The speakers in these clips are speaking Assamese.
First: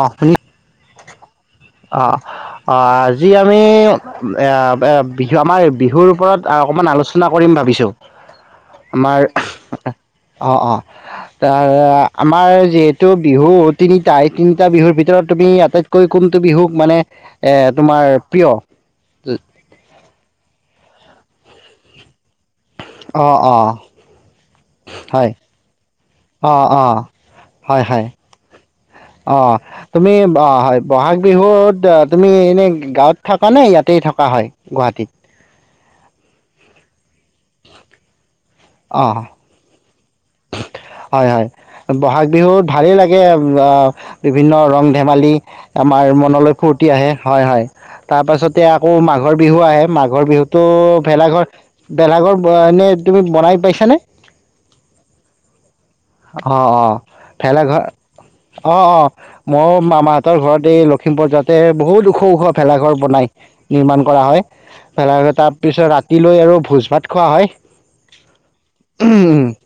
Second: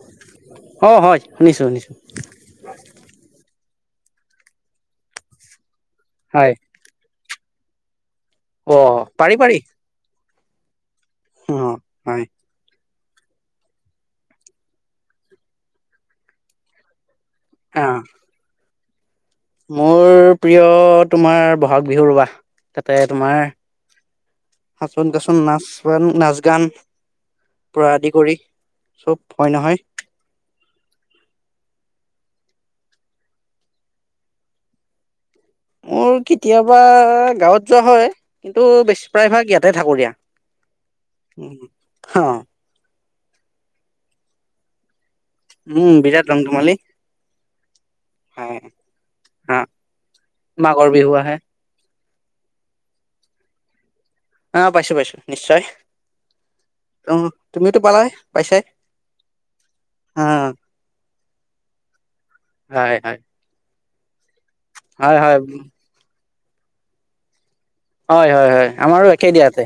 আপুনি অঁ হয় শুনিছো শুনিছো অ অ আজি আমি আমাৰ বিহুৰ ওপৰত হয় অকণমান আলোচনা কৰিম ভাবিছোঁ অ আমাৰ পাৰি পাৰি। অ অ অ তাৰ হয় আমাৰ যিহে টো বিহু তিনিটা এই তিনিটা বিহুৰ ভিতৰত তুমি আটাইতকৈ কোন, টো বিহুক মানে, এ অ তোমাৰ প্ৰিয়, উ মোৰ প্ৰিয় তোমাৰ বহাগ বিহু উৰুৱা। তাতে অ', তোমাৰ অ', হাচোন হয় কাচোন নাচ, বন নাচ অ', গান অ', হয়, পৰা হয় আদি কৰি। চব অ হয় নহয় তুমি অ হয় বহাগ বিহুত আ তুমি এনে গাঁৱত থাকা নে ইয়াতেই থকা হয় গুৱাহাটীত? মোৰ কেতিয়াবা গাঁৱত যোৱা হয়। কিন্তু বেছি অ', প্ৰায়ভাগ ইয়াতে থাকোঁ দিয়া। হয় হয় অ বহাগ বিহুত ভালেই লাগে। কে অ বিভিন্ন ৰং, ধেমালি উম আমাৰ বিৰাট ৰং মনলৈ ধেমালি ফূৰ্তি আহে হয় হয় তাৰ হয় পাছতে আকৌ মাঘৰ অ বিহু আহে মাঘৰ বিহুতো মাঘৰ বিহু আহে ভেলাঘৰ ভেলাঘৰ এনে তুমি বনাই পাইছানে? আহ পাইছো পাইছো নিশ্চয়। অ অ তুমিওতো ভেলাঘৰ পালাই পাইছাই অ অ মইওঁ অ মামাহঁতৰ ঘৰত এই লক্ষিমপুৰত যাওতে বহুত ওখ ওখ হয় ভেলাঘৰ হয় বনায়। নিৰ্মাণ কৰা হয়। ভেলা হয় ঘৰ হয় তাৰ পিছত ৰা লৈ আৰু ভোজ ভাত খোৱা হয়। হয় হয় হয় আমাৰো একেই দিয়া ইয়াতে।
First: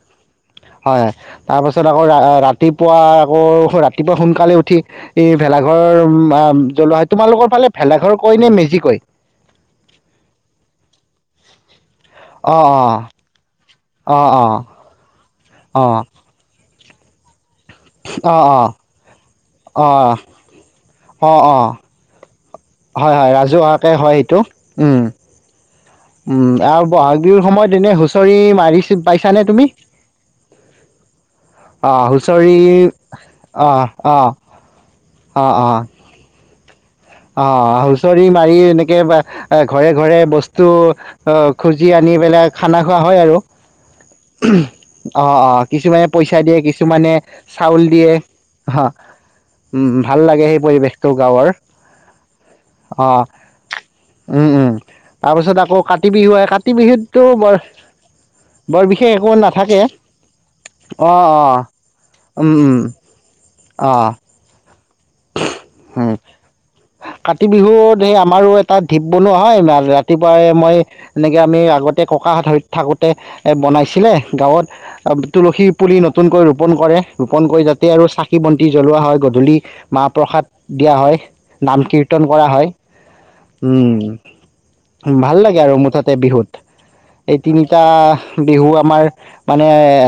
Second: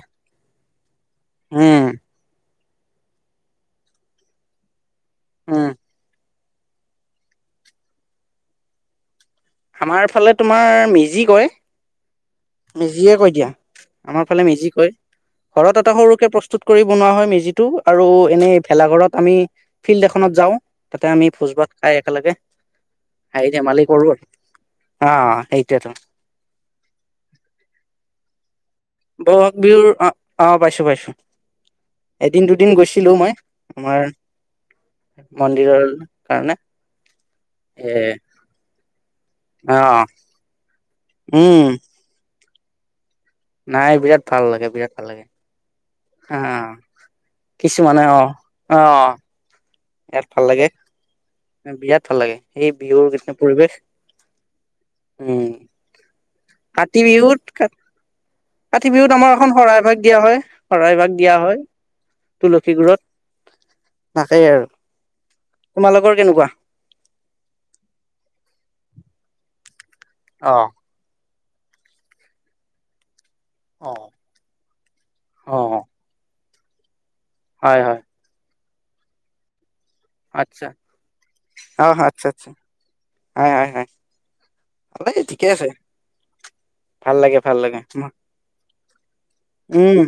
হয়। তাৰপাছত আকৌ ৰাতি ৰাতিপুৱা আকৌ ৰাতিপুৱা সোনকালে উঠি এই উম, ভেলাঘৰ। জ্বলোৱা হয় তোমালোকৰ ফালে ভেলাঘৰ কয় নে মেজি কয়? আমাৰ ফালে তোমাৰ মেজি কয়। অঁ মেজিয়ে কৈ দিয়া আমাৰ অঁ ফালে অঁ মেজি কয় ঘৰত এটা অঁ সৰুকে প্ৰস্তুত কৰি বনোৱা হয় মেজিত টো আৰু অঁ অঁ এনেই ভেলাঘৰত আমি অঁ ফিল্ড এখনত যাওঁ তাতে আমি অঁ অঁ ভোজ অঁ ভাত খাই একেলগে হয় হয় হাঁহি ধেমালি ৰাজুহোৱাকে কৰো হয় আৰু এইটো অ এইটোৱে টো উম আৰু বহাগ বিহু সময়ত এনে হুঁচৰি মাৰিছে বহাগ বিহুৰ আহ আহ পাইছো পাইছো অঁ এদিন হুঁচৰি দুদিন গৈছিলো মই অঁ আমাৰ অঁ মন্দিৰৰ কাৰণে অ এ হুচৰি মাৰি এনেকে এ ঘৰে অ', ঘৰে বস্তু অ উম, খুজি আনিপেলাই খানা খোৱা হয় আৰু নাই বিৰাট ভাল লাগে বিৰাট ভাল লাগে। অ অ কিছুমানে পইচা দিয়ে অ', কিছুমানে চাউল কিছুমানে দিয়ে অ', হ অ', উম ভাল লাগে সেই পৰিৱেশটো গাঁৱৰ বিৰাট ভাল লাগে সেই অ বিহুৰ কেইদিনৰ পৰিৱেশ উম উম উম তাৰপিছত আকৌ কাতি বিহু আহে কাতি বিহুততো বৰ বিহুত বৰ কাতি বিশেষ বিহুত একো আমাৰ এখন নাথাকে শৰাই ভাগ দিয়া হয় শৰাই অ ভাগ দিয়া অ হয় উম উম তুলসী গোৰত তাকেই আৰু উ তোমালোকৰ কেনেকুৱা কাতি বিহুত সেই আমাৰো এটা ঠিপ বনোৱা হয়। ইমান ৰাতি ৰাতিপুৱাই অ মই এনেকৈ আমি আগতে ককাহাত ধৰিত থাকোঁতে অ বনাইছিলে গাঁৱত অ তুলসী পুলি নতুনকৈ ৰু ৰোপণ কৰে ৰোপন কৰি হয় যাতে হয় আৰু চাকি বন্তি জ্বলোৱা হয় গধূলি মাহ প্ৰসাদ আচ্ছা দিয়া হয়, নাম অ কীৰ্তন আচ্ছা কৰা আচ্ছা হয়, হয় হয় হয় ভালে ওম ভাল ঠিকে লাগে আছে আৰু মুঠতে বিহুত ভাল লাগে এই ভাল তিনিটা লাগে বিহু আমাৰ মানে উম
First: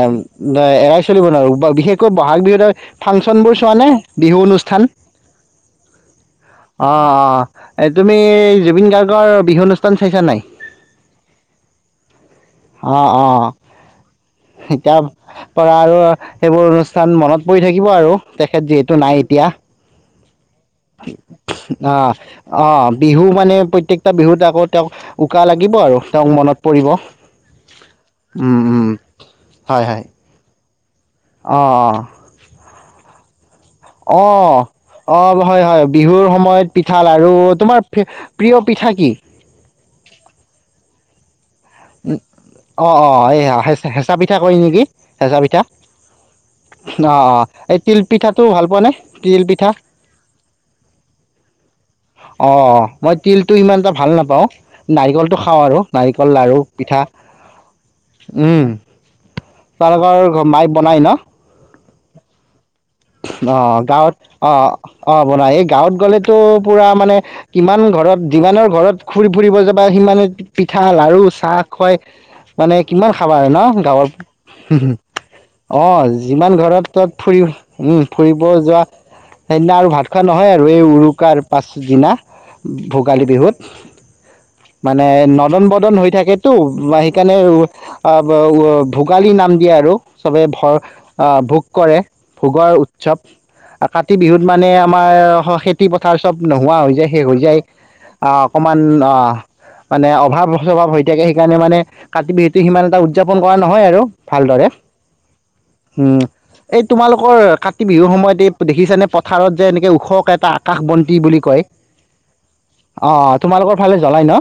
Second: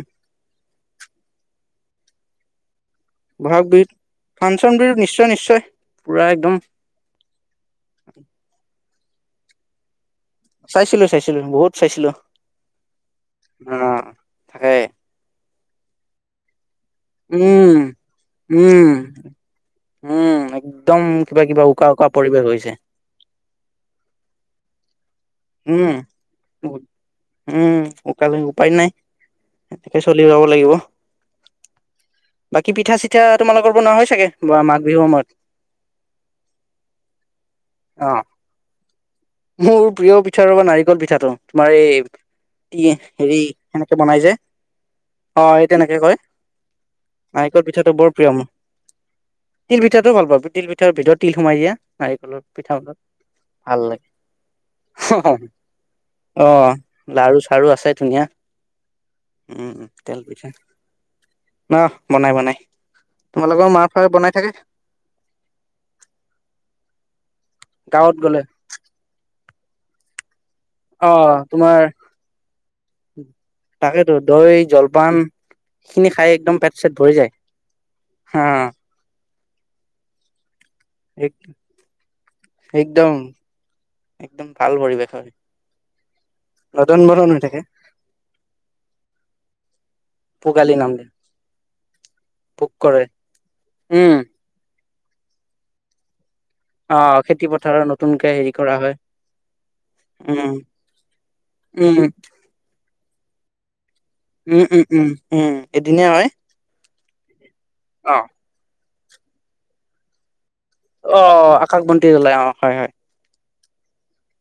ন এৰাই চলিব নোৱাৰো বিশেষকৈ বহাগ বিহুত সেই ফাংচন বোৰ বহাগ চোৱানে বিহুত বিহু আনু ফাংচন বিহুত নিশ্চয় নিশ্চয় পুৰা একদম আহ আহ তুমি জুবিন গাৰ্গক তই বিহু অনুষ্ঠান চাইছা নাই চাইছিলো চাইছিলো বহুত চাইছিলো অ তাকে এতিয়া পৰা আৰু সেইবোৰ অনুষ্ঠান কাৰণ মনত পৰি উম থাকিব আৰু তেখেত উম যিহেতু নাই এতিয়া। উম একদম কিবা কিবা উকা উকা অঁ পৰিৱেশ হৈছে অঁ বিহু মানে প্ৰত্যেকটো বিহুৰ আগত তেওঁক উকা লাগিব উম আৰু তেওঁক মনত পৰিব উম উকা লাগিব উম উপায় উম নাই সেনেকে চলি যাব লাগিব। অঁ অঁ কি পিঠা চিঠা তোমালোকৰ বনোৱা হয় চাগে অঁ বা মাঘ বিহুৰ সময়ত অঁ হয় হয় বিহুৰ সময়ত পিঠা লাৰু তোমাৰ অ প্ৰিয় পিঠা কি? মোৰ প্ৰিয় পিঠা ৰবা নাৰিকল পিঠাটো তোমাৰ এই তি অ অ হেৰি এই সেনেকৈ হেঁচা বনাই যে পিঠা কয় নেকি হেঁচা অঁ পিঠা এই তেনেকে কয় অ অ নাৰিকত এই পিঠাটো তিল বৰ প্ৰিয় ভাল পোৱানে পিঠা তিল পিঠাটো ভাল পাওঁ তিল পিঠাৰ ভিতৰত তিল সোমাই দিয়া নাৰিকলৰ অ পিঠা মই তিলটো ইমান এটা ভাল নাৰিকলটো খাওঁ আৰু নাৰিকল অ লাৰু পিঠা লাৰু চাৰু আছে ধুনীয়া উম উম তোমালোকৰ তেল পিঠা মায়ে বনাই ন ন বনাই বনাই তোমালোকৰ অঁ মাৰ ফালে গাঁৱত বনাই থাকে অঁ অঁ বনাই এই গাঁৱত গ'লেতো পুৰা মানে কিমান গাঁৱত ঘৰত গ'লে যিমানৰ ঘৰত ঘুৰি ফুৰিব যাব। বা সিমানে পিঠা অ লাৰু চাহ তোমাৰ খুৱাই মানে কিমান খাবা আৰু ন গাঁৱৰ তাকেতো দৈ হম হম জলপান খিনি অঁ খাই যিমান একদম পেট ঘৰত চেট তাত ভৰি যায় ফুৰিব উম ফুৰিব হা যোৱা। সেইদিনা আৰু ভাত খোৱা নহল এ এক উৰুকাৰ পাছদিনা একদম ভোগালী বিহুত একদম ভাল মানে পৰিৱেশ হয় নদন বদন হৈ থাকেতো নদন বদন সেইকাৰণে হৈ থাকে ভোগালী নাম দিয়ে আৰু চবে পোগালি ভৰ নাম দিয়ে ভোগ কৰে পোক ভোগৰ কৰে উৎসৱ কাতি উম বিহুত মানে আমাৰ খেতি পথাৰ চব নোহোৱা হৈ যায় আহ শেষ হৈ খেতি যায় পথাৰৰ নতুনকে আঁহ হেৰি কৰা অকমান হয় অঁ মানে অভাৱ উম সভাৱ হৈ থাকে সেইকাৰণে মানে উম কাতি বিহুটো সিমান এটা উদযাপন খোৱা নহয় আৰু উম ভালদৰে উম উম উম এদিনে উম হয়। এই তোমালোকৰ কাত বিহুৰ অ সময়ত এই দেখিছা নে? পথাৰত যে এনেকে ওখকে এটা আকাশ বন্তি অ বুলি কয় আকাশ বন্তি ওলাই অ হয় হয় তোমালোকৰ ফালে জ্বলাই ন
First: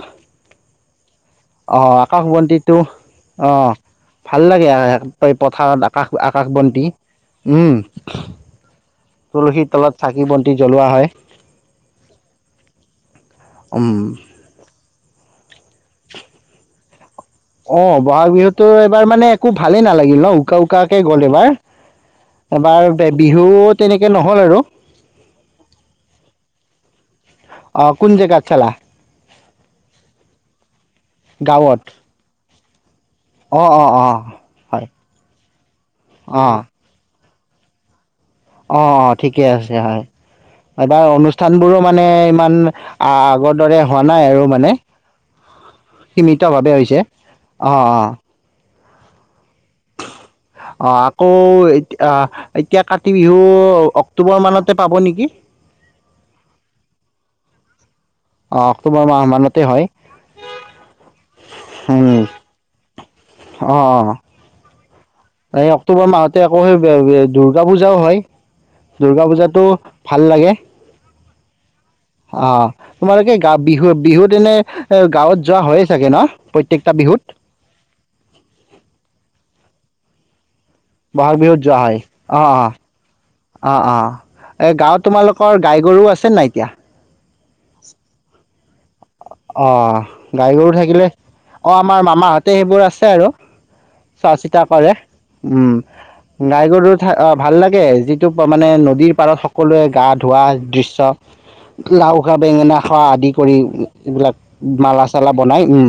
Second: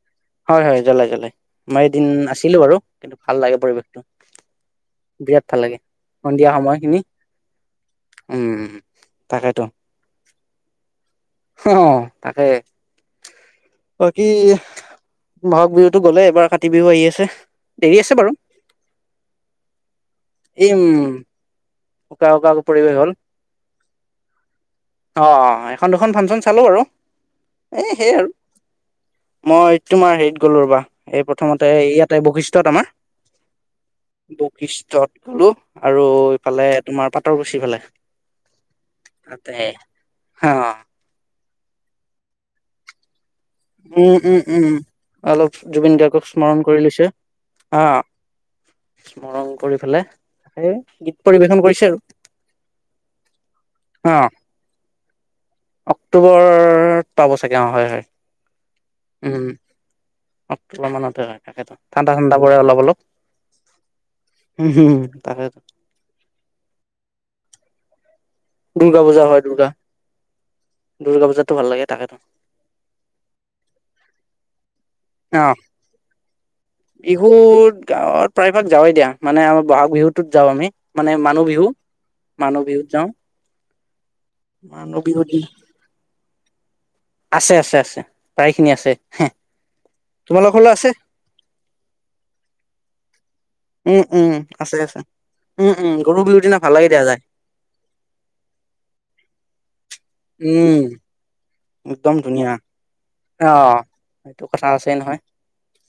হয় হয় জ্বলাই জ্বলাই মই আহ এদিন আকাশ আছিলো বাৰু বন্তিটো কিন্তু ভাল লাগে আহ পৰিৱেশটো ভাল লাগে তই বিৰাট ভাল লাগে পথাৰত আকাশ আকাশ সন্ধিয়া বন্তি সময়খিনি উম উম তাকেতো তুলসীৰ তলত চাকি বন্তি জ্বলোৱা হয়। অ তাকে উম কি। বহাগ বিহুতো গ'লে এবাৰ কাতি বিহু আহি আছে? অ দেৰি আছে বাৰু বহাগ বিহুতো এইবাৰ মানে একো ভালেই নালাগিল ন উকা এই উম উকাকে গ'ল এবাৰ। উকা উকা পৰিৱেশ হল বিহু তেনেকে নহ'ল আৰু আহ এখন দুখন ফাংচন চালো বাৰু অ' এ কোন সেইয়াই আৰু। জেগাত চালা মই তোমাৰ হেৰিত গ'লো ৰ'বা। এই প্ৰথমতে গাঁৱত ইয়াতে বৈশিষ্ট। ত আমাৰ। অ' অ' অ' হয় বৈশিষ্টত গলো আৰু। অ' ফালে তোমাৰ পাত। ৰ বেছি ফালে। অ অ ঠিকে তাতে আছে হয় হা এবাৰ অনু। স্থানবোৰো মানে ইমান আগ। উম উম উম অলপ জুবিন গাৰ্গক স্মৰণ সীমিতভাৱে কৰি হৈছে লৈছে আহ। স্মৰণ। কৰি পেলাই সেই আহ গীত আকৌ পৰিৱেশন কৰিছে আৰু আহ এতিয়া কাতি বিহু অ অক্টোবৰ মানতে পাব নেকি? তাকে অঁ হয় হয়। অ অক্টোবৰ মাহ উম মানতে হয় অক্টোবৰ মানতে হয় তাকেতো উ ঠাণ্ডা ঠাণ্ডা পৰে অলপ অলপ অ অ উম তাকেতো এই অক্টোবৰ মাহতে আকৌ সেই দুৰ্গাপূজা। জাও হয়। দুৰ্গা পূজাতো ভাল লাগে। দুৰ্গা পূজাতো ভাল লাগে। তাকেতো অ তোমালোকে গা বিহু বিহুত এনে। গাঁৱত অ যোৱা হয়ে চাগে ন প্ৰত্যেকটা বিহুত গাঁৱত প্ৰায়ভাগ যাৱেই দিয়া মানে আমাৰ বহাগ। বিহুটোত যাওঁ আমি। মানে বহাগ মানুহ বিহুত বিহু যোৱা হয় অ মানুহ বিহুত যাওঁ অ। অ অ এ মানুহ গাঁৱত বিহুত তোমালোকৰ গাই গৰু আছে নাই এতিয়া। আছে আছে আছে প্ৰায়। স খিনি আছে। হা অ গাই গৰু থাকিলে অ আমাৰ মামাহঁতে সেইবোৰ আছে আৰু উম চোৱা উম চিতা আছে কৰে আছে উম গৰু বিহুৰ দিনা গাই ভাল লাগে গৰু দিয়া যায় ভাল লাগে যিটো মানে নদীৰ পাৰত সকলোৱে গাত। ধোৱা উম দৃশ্য। একদম লাও খা ধুনীয়া বেঙেনা খা। আদি অ কৰি এইবিলাক সেইটো কথা আছে মালা নহয় চালা বনাই উম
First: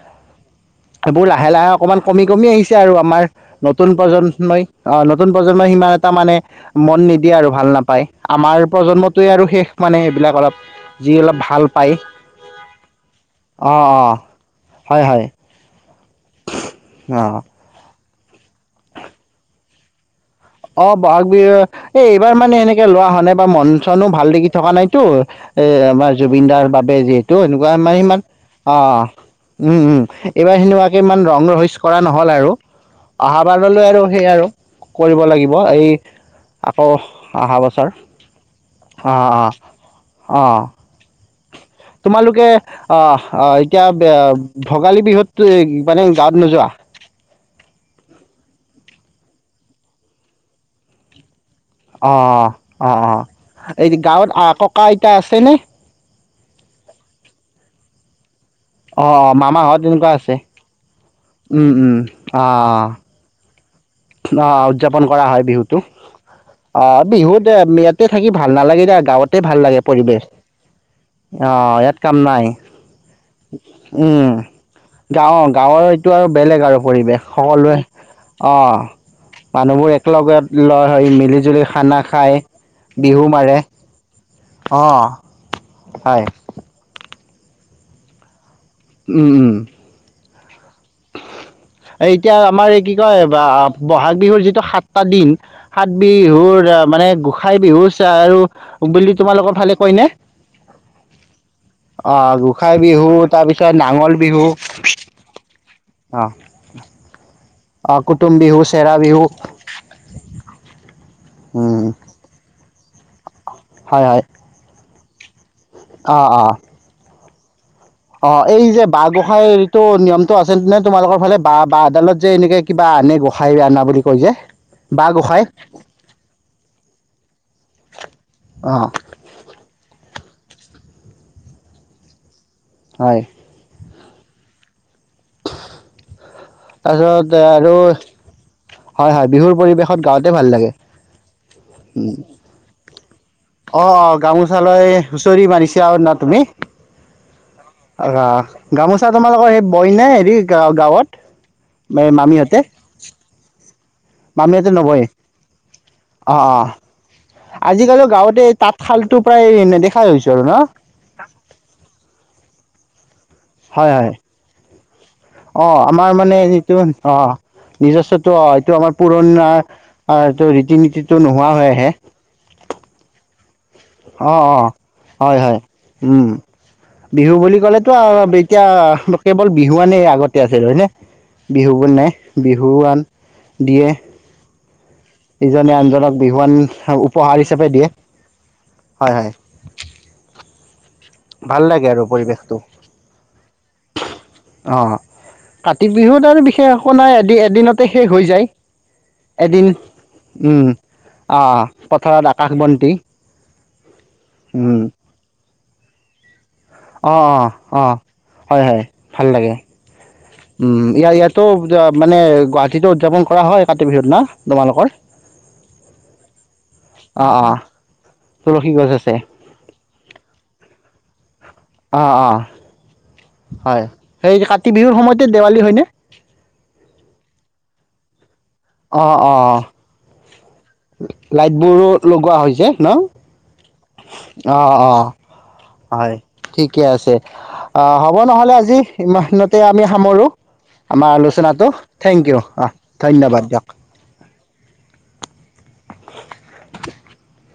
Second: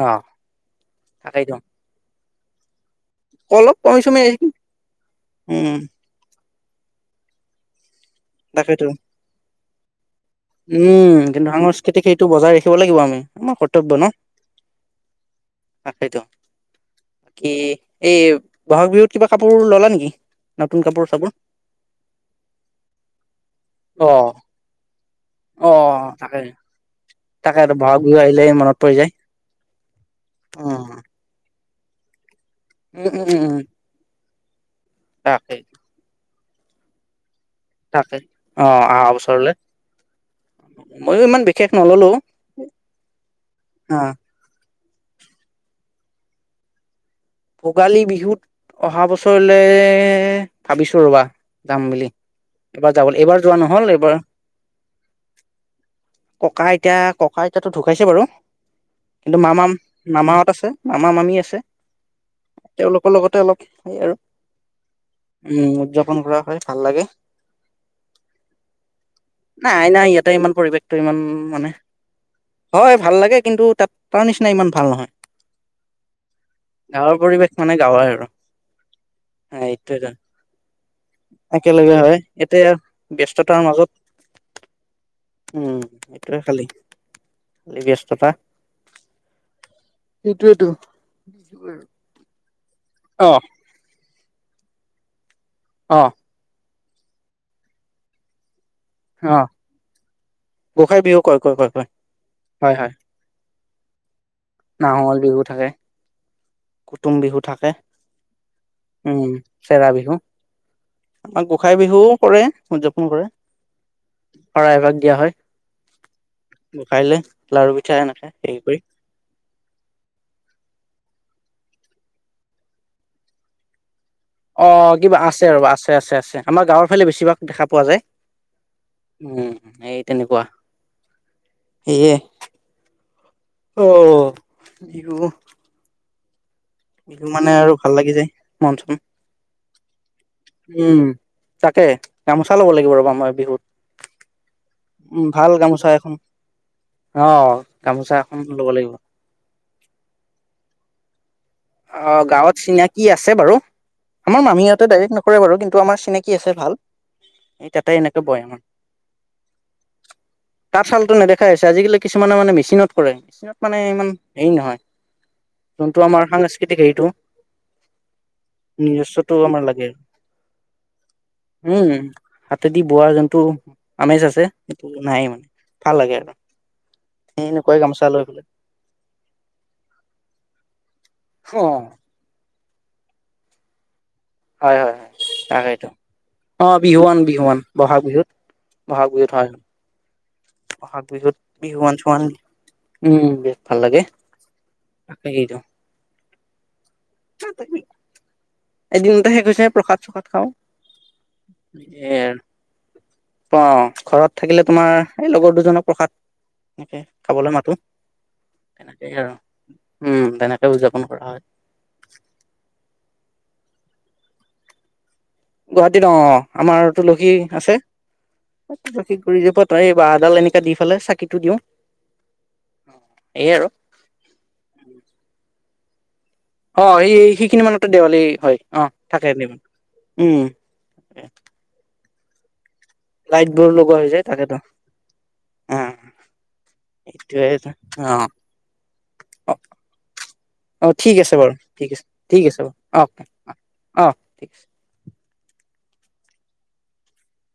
অ এইবোৰ লাহে তাকেইতো লাহে অকমান কমি কমি আহিছে আৰু আমাৰ অলপ নতুন কমি চমি প্ৰজন্মই অ নতুন প্ৰজন্মই উম সিমান এটা মানে মন নিদিয়ে আৰু ভাল নাপায় আমাৰ তাকেইতো প্ৰজন্মটোৱে আৰু শেষ মানে সেইবিলাক অলপ যি উম অলপ কিন্তু ভাল পায় সাংস্কৃতিক সেইটো বজাই ৰাখিব লাগিব আমি আমাৰ অঁ কৰ্তব্য ন অঁ হয় হয় তাকেইতো অঁ বাকী এই বহাগ বিহুত কিবা কাপোৰ ল'লা নেকি নতুন অ কাপোৰ বহাগ চাপোৰ বিহু এ এইবাৰ মানে এনেকে ৱা হনে বা মন চনো অ ভাল লাগি থকা নাইতো এ অ আমাৰ তাকে জুবিন দাৰ বাবে যিহেতু তাকে এনেকুৱা আৰু মাৰ বহাগ বিহু ইমান আহিলে মনত অ পৰি যায় উম উম এইবাৰ উম সেনেকুৱাকে ইমান ৰং ৰহস্য কৰা নহ'ল আৰু উম উম উম অহা উম বাৰলৈ আৰু সেই আৰু কিবা তাকেই এই আকৌ অহা বছৰ তাকেই অ অহা অঁ অঁ বছৰলে অঁ ময়ো ইমান বিশেষ নললো তোমালোকে আহ অহ এতিয়া অ বে এ ভোগালী বিহুত তো মানে গাঁৱত নোযোৱা ভোগালী বিহুত অহা বছৰলে ভাবিছো ৰবা যাম বুলি অ অ অ এবাৰ যাব অ এইবাৰ যোৱা নহল এই এইবাৰ গাঁৱত আহ ককা আইতা আছে নে ককা আইতা ককা আইতাতো ঢুকাইছে বাৰু অ অ কিন্তু মামা মামাহঁত তেনেকুৱা আছে মামাহত মামা মামী উম উম অঁ অঁ অঁ লক অ উদযাপন কৰা হয় বিহুতো উদযাপন কৰা হয় ভাল অ লাগে বিহুত ইয়াতে থাকি ভাল নালাগে দিয় গাঁৱতে ভাল লাগে নাই নাই পৰিৱেশ ইয়াতে ইমান পৰিৱেশটো ইমান অ মানে ইয়াত কাম নাই হয় ভাল লাগে কিন্তু তাত উম তাৰ নিচিনা ইমান ভাল নহয় গাওঁ গাঁৱৰ এইটো আৰু বেলেগ আৰু গাঁৱৰ পৰিৱেশ মানে সকলোৱে গাঁৱৰ আৰু অঁ এইটো মানুহবোৰ এটা একেলগত লৰ ধ মিলি জুলি একেলগে খানা হয় খাই, এতিয়া বিহু মাৰে। ব্যস্ততাৰ মাজত অহ, উম হয়। সেইটো খালী। আলি ব্যস্তা উম-উম সেইটয়েইেতো। এতিয়া আমাৰে কি কয় অ বা ব'হাগ বিহুৰ যিটো সাতটা দিন সাত অ বিহুৰ মানে গোসাই বিহু চ আৰু বুলি অ তোমালোকৰ ভালে কয় নে? গোসাই বিহু কয় কয় কয় কয় অহ গোঁসাই বিহু তাৰপিছত নাঙল নাঙলৰ বিহু থাকে। অ কুটুম বিহু থাকে অহ কুটুম বিহু, চেৰা বিহু উম চেৰা বিহু আমাৰ গোঁসাই উম বিহুও কৰে। উদযাপন কৰে। হয়- হয় শৰাই এভাগ দিয়া হয়। অ অ গোসাঁইলে। লাৰুবি অ এই যে বাঁ গোসাঁইৰ তটো নিয়মটো আছেে তোমালোকৰ ফালে, বা আদালত যে এনেকে কিবা আনে গোসাঁই আনা বুলি ক অ কিবা আছে ৰবা আছে-আছে-আছে। আমাৰ গাঁৱৰ ফালে বেছিভাগ দেখা পোৱা যায়। অ উ। তেনেকুৱা, সেয়ে। হয় অহ তাৰপিছত আৰু, ভাল লাগি যায় মন চন। হয়-হয় বিহুৰ পৰিবেশ গাওঁত উম তাকে গামোচা ল'ব লাগিব ৰবা মই বিহুত। অহ-অহ গামোচা লৈ উম হুঁচৰি ভাল মাৰিছা গামোচা আৰু এখন। না তুমি? অ' গামোচা এখন ল'ব আহ লাগিব। গামোচা তোমালোকৰ সেই বই নাই হেৰি গাঁৱত? অ' গাঁৱত মামীহঁতে চিনিয় কি আছে বাৰু আমাৰ মামীহঁতে ডাইৰেক্ট নকৰে বাৰু কিন্তু আমাৰ অ চিনাকি আছে অ ভাল এই তাতে আজিকালি এনেকে বয় গাঁৱতে তাঁতশালটো প্ৰায় নেদেখাই আমাৰ হৈছো আৰু ন? তাৰ চালতটো নেদেখা হৈছে আজিকালি কিছুমানে মানে ম চীনত কৰে। ত মানে হয় ইমান হয়। হেৰি নহয়। অ' যোনটো আমাৰ মানে। সাংস্কৃতিক হেৰিটো অ' নিজস্বতো অ' এইটো আমাৰ নিজস্বটো পুৰণা আমাৰ লাগে। এইটো ৰীতি নীতিটো নোহোৱা হৈ আহে। অ' অ' অ' হয় হয় ভাল লাগে উম আৰু বিহু বুলি এনেকুৱাই ক'লেতো গামোচা আৰু লৈ পেলাই। এতিয়া কেৱল বিহুৱানে আগতে আছিল হয় নে? অ'। বিহুবোৰ নে বিহু দিয়ে হয় হয় হয় ইজনে তাকেই আনজনক বিহুৱান অ' বিহুৱান উপহাৰ বিহুৱান হিচাপে দিয়ে। ব'হাগ বিহুত ব'হাগ বিহুত হয় ব'হাগ। বিহুত ভাল লাগে বিহুৱান আৰু চিহুৱান পৰিৱেশটো। উম বহুত ভাল লাগে নে কি সে সকলোৰে এদিন এদিনতে শেষ হৈ যায়। এদিনতে শেষ হৈছে এদিন প্ৰসাদ চসাদ খাওঁ এ পথাৰত আকাশ বন্তি। অ' ঘৰত থাকিলে উম, তোমাৰ এই লগৰ দুজনক প্ৰসাদ। সেকে অ', অ', খাবলৈ মাতো অ'। হয়, হয়, তেনেকেই ভাল আৰু লাগে। উম তেনেকে উম উদযাপন ইয়াৰ কৰা হয় ইয়াতো মানে গুৱাহাটীত। উদযাপন কৰা হয় কাতি বিহুৰ দিনা তোমালোকৰ গুৱাহাটীত অ' আমাৰ তুলসী অ', অ', আছে। গছ আছে তুলসী গুৰি যে ত এই বাহডাল এনেকা দি পেলাই চাকি টো দিওঁ অ' অ' সেয়ে আৰু হয় সেই কাতি বিহুৰ সময়তে দেৱালী হয়নে? উম অ' সেই সেইখিনি মানতে দেৱালী হয়। অ' থাকে দে উম লাইট বোৰো লগোৱা হৈছে। ন? লাইট বৰ লগোৱা। হৈ যায় তাকেতো অ' অ' অ হয় ঠিকে আছে। এইটোৱে অ হ'ব নহ'লে আজি ইমানতে আমি সামৰো অ আমাৰ ঠিক আছে বাৰু আলোচনাটো ঠিক আছে থেংক ইউ ঠিক আছে অ' বাৰু ধন্যবাদ দিয়ক। অ ঠিক আছে উম